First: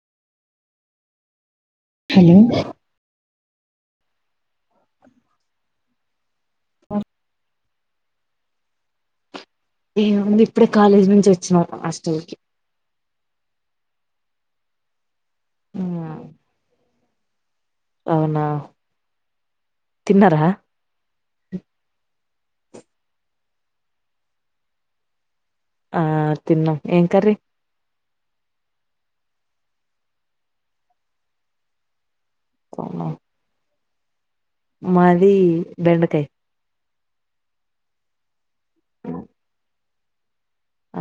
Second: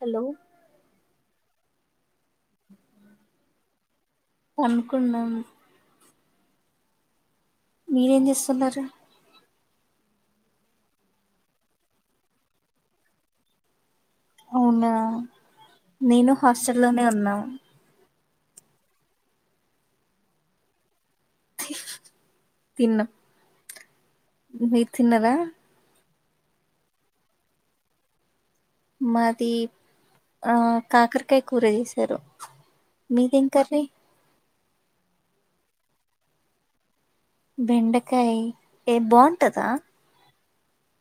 Hello hello పండ్కున్నాం మీరేం జేస్తున్నరు ఏముంది ఇప్పుడే కాలేజ్ నుంచి వొచ్చిన హాస్టల్ కీ అవునా నేను హాస్టల్లోనే ఉన్నా అవునా తిన్నరా తిన్న మీర్ తిన్నరా ఆ తిన్నం ఏం కర్రీ మాది ఆ కాకరకాయ కూర జేసారు అవునా, మీదేం కర్రీ మాది బెండకాయ్ బెండకాయ్ ఏ బాగుంటదా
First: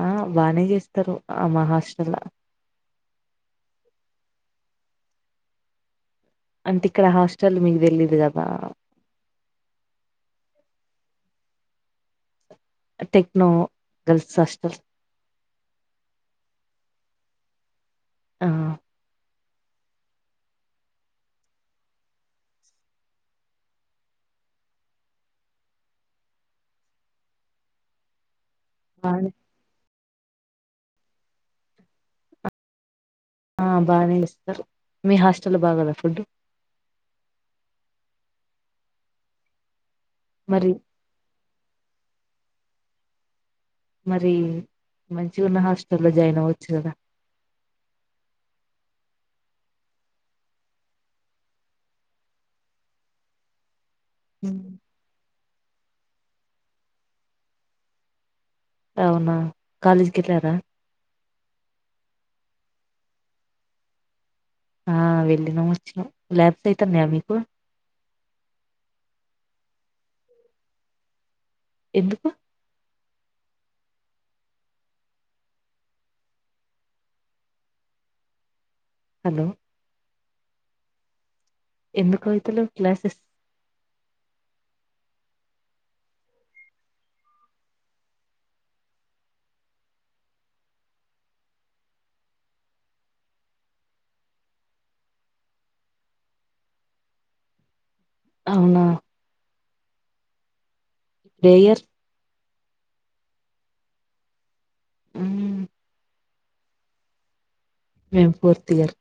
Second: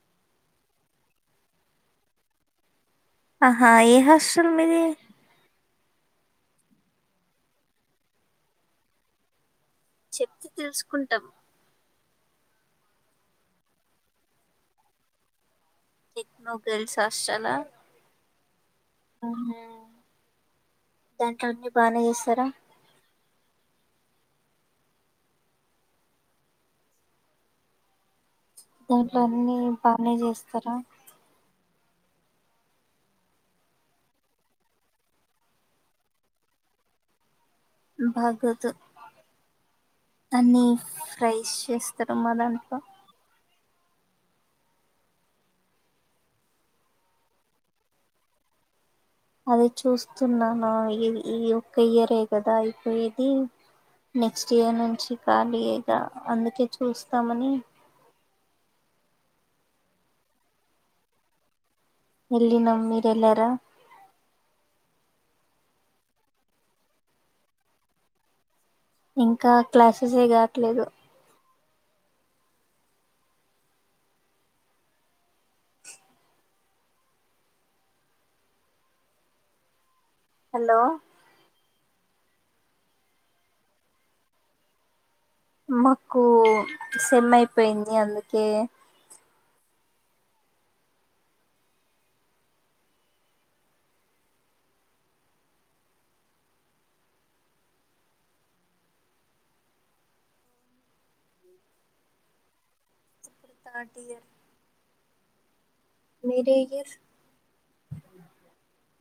ఆ బానే జేస్తారు అ మా హాస్టల్ల ఆహా ఏ హాస్టల్ మీది అంటే ఇక్కడ హాస్టల్ మీక్ దెలీదు కదా ట్టం techno girls hostel techno girls హస్టలా ఆహ్ అవునా దాంట్లో అన్ని బానే జేస్తారా దాంట్లో బానే అన్నీ బానే చేస్తారా ఆ బానే జేస్తారు మీ హాస్టల్లో బాగోదా ఫుడ్ బాగొదు అన్ని మరి ఫ్రైస్ చేస్తారు మా దా మరీ మంచిగున్న హాస్టలో జాయిన్ అవొచ్చు గదా అదే చూస్తున్నాను ఈ ఈ ఒక్క ఇయరే గదా అయిపోయేది నెక్స్ట్ ఇయర్ నుంచి ఖాళీ ఏగా అందుకే చూస్తామని అవునా కాలేజ్కెళ్ళారా వెల్లినం మీరెల్లార ఆ వెళ్ళినం వచ్చినం లాబ్ట్ అయితన్నాయా మీకు ఇంకా క్లాసెసే గాట్లేదు ఎందుకు హలో హలో ఎందుకైతలేవ్ క్లాసెస్ మాకు సెమ్ అయిపోయింది అందుకే ఔనా ఏ ఇయర్ ఇప్పుడు థర్డ్ ఇయర్ ఉమ్ మీరే ఇయర్ మేం ఫోర్త్ ఇయర్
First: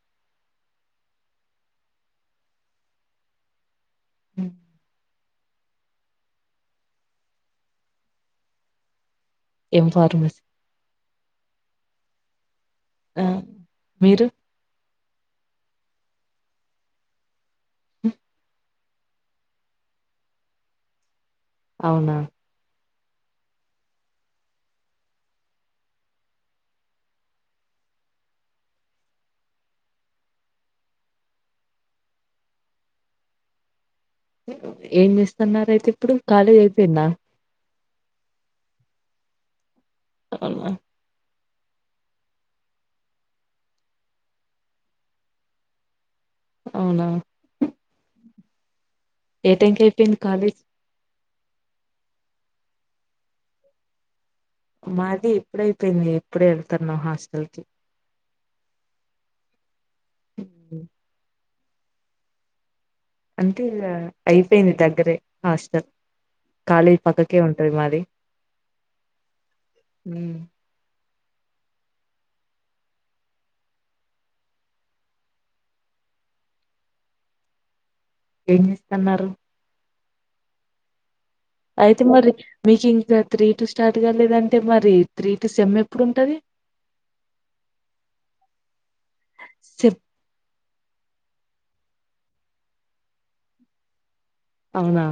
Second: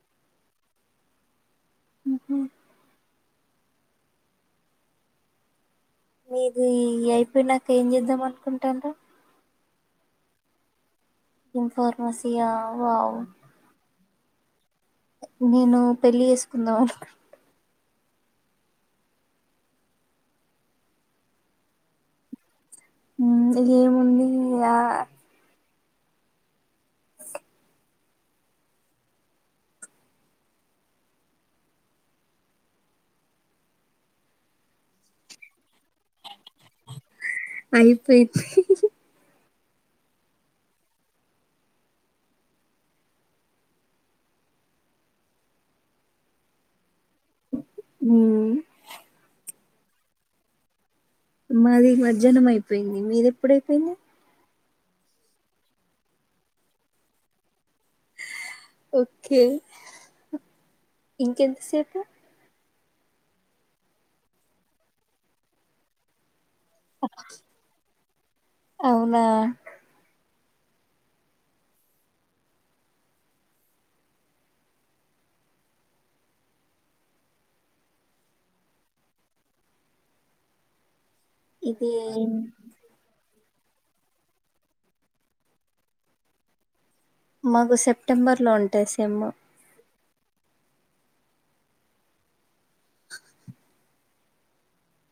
ఉహ్ హ్ మీదీ ఇ అయిపోయినాక ఏం జేద్దాం అనుకుంటాండ్రు ఏమ్ ఫార్మసి ఎమ్ ఫార్మసియా వావ్ ఆ మీరు నేను పెళ్లి ఏసుకుందాం అనుకున్ ఔనా ఉమ్ ఇగ ఏముంది ఆ ఏం జెస్తన్నారయితే ఇప్పుడు కాలేజ్ అయిపోయింద అయిపోయింది ఔనా ఔనా ఉమ్ ఏ టైంకైపోయింది కాలేజ్ మాది మజ్యహ్నం అయిపోయింది మీదేప్పుడైపోయింది మాది ఇప్పుడైపోయింది ఇప్పుడే వెళ్తన్నా హాస్టల్ కి ఓకే మ్మ్. ఇంకెంతసేపు అంటే ఇగా అయిపోయింది దగ్గరే హాస్టల్ కాలేజ్ పక్కకే ఉంటది మాది అవునా ఏం చేస్తన్నారు ఇది అయితే మరి మీకు ఇంకా త్రీ టు స్టార్ట్ కాలదంటే మరి త్రీ టు సెమ్ ఎప్పుడు ఉంటది మాకు సెప్టెంబర్ లో ఉంటాయి సెమ్ చెప్ అవునా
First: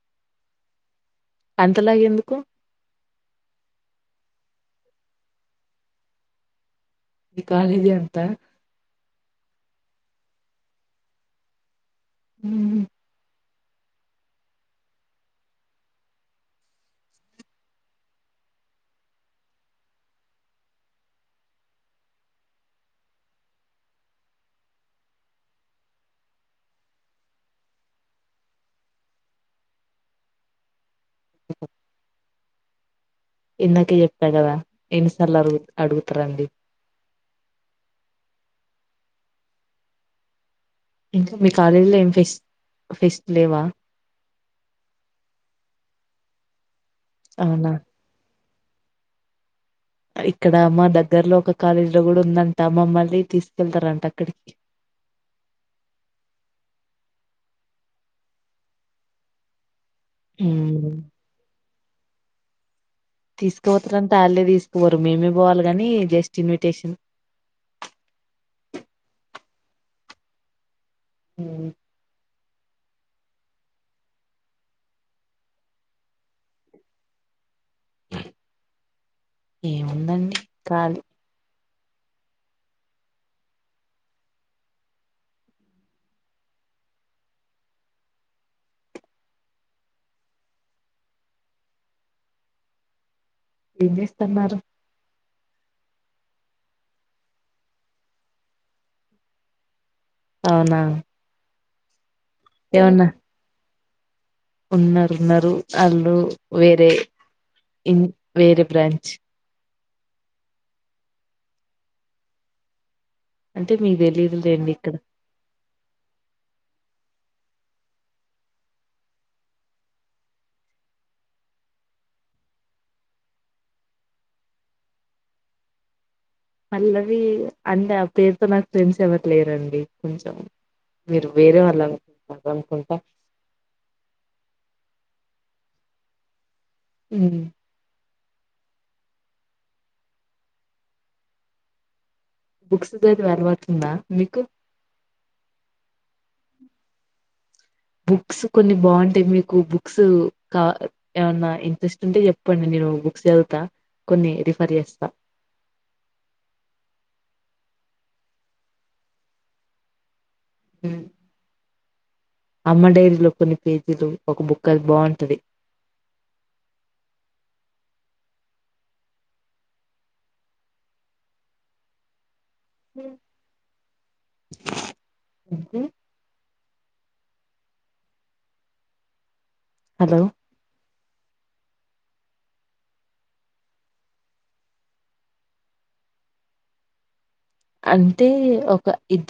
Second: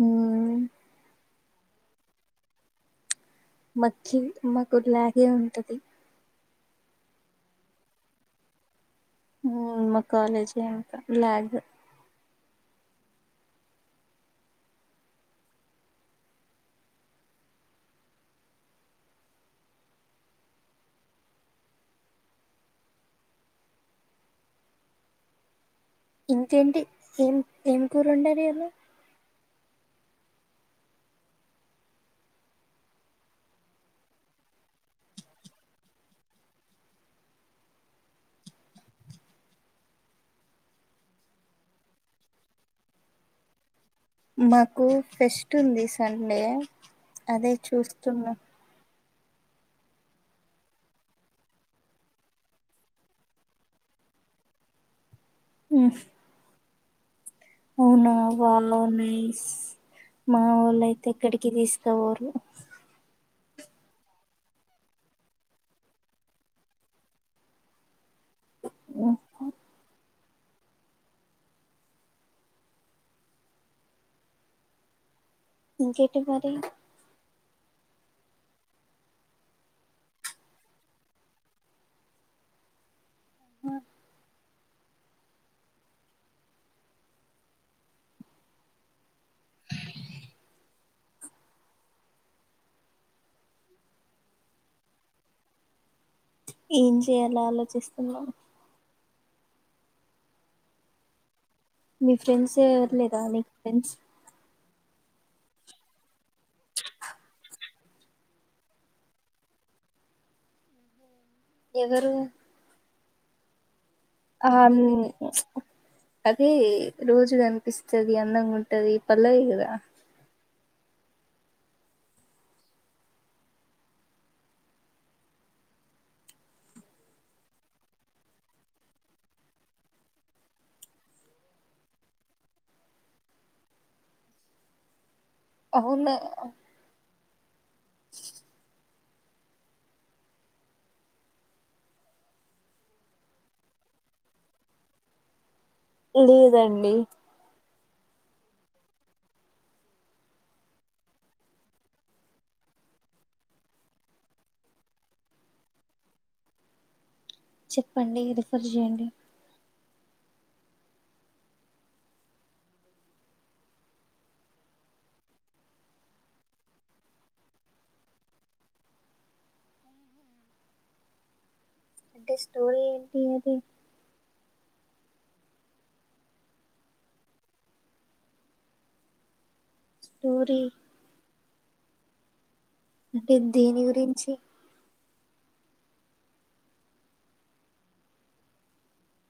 ఉ అంత లాగ్ ఎందుకు మకిి మాకు లాగే ఉంటది మి కాలేజి అంత ఉ మా కాలేజీ అంత లాగ్ హుమ్మ్ ఇంకేంటి ఏం ఏం కూర వండారు ఇయాళ ఇందాకే చెప్ప కదా ఎన్నిసార్లు అడుగు అడుగుతారండి ఇంకా మీ కాలేజీలో ఏం ఫెస్ట్ ఫెస్ట్ లేవా మాకు ఫెస్ట్ ఉంది సండే అదే అవునా చూస్తున్నా ఇక్కడ మా దగ్గర్లో ఒక కాలేజీ లో కూడా ఉందంట మమ్మల్ని తీసుకెళ్తారంట అక్కడికి ఉమ్ అవునా వాళ్ళో నైస్ మా వాళ్ళ ఉమ్ అయితే ఎక్కడికి తీస్ క పోరు తీసుకుపోతారంటే ఆళ్లే తీసుకోవరు మేమే పోవాలి కాని జస్ట్ ఇన్విటేషన్ ఇంక ఉ ఇంకేంటి మరి ఏముందండి కాళీ ఎం చేస్తన్నారు ఏం చేయాల ఆలోచిస్తున్నా అవునా మీ ఫ్రెండ్స్ ఎవరు లేదా నీకు ఫ్రెండ్స్ ఉన్నారున్నారు వాళ్ళు వేరే ఇన్ వేరే బ్రాంచ్ ఎవరు అంటే మీ ఆ తెలిదులెండి ఇక్కడ అదే రోజు గనిపిస్తది అందంగా ఉంటది పల్లవి కదా పల్లవి అంటే ఆ పేరుతో నాకు ఫ్రెండ్స్ ఎవ్వరు లేరండి కొంచెం మీరు వేరే వాళ్ళు అనుకుంటున్నారు అనుకుంటా అవున్న మ్ బుక్స్ చదివే అలువాటుందా మీకు లేదండి బుక్స్ కొన్ని బాగుంటాయి మీకు బుక్స్ కా ఏమన్నా ఇంట్రెస్ట్ ఉంటే చెప్పండి నీనో బుక్స్ చదువుతా కొన్ని రిఫర్ చేస్తా చెప్పండి రెఫెర్ చెయ్యండి ఉ అమ్మ డైరీలో కొన్ని పేజీలు ఒక బుక్కది బా ఉంటది అంటే స్టోరీ ఏంటి అది హలో స్టోరి అంటే దేని గురించి అంటే ఒక ఇద్ద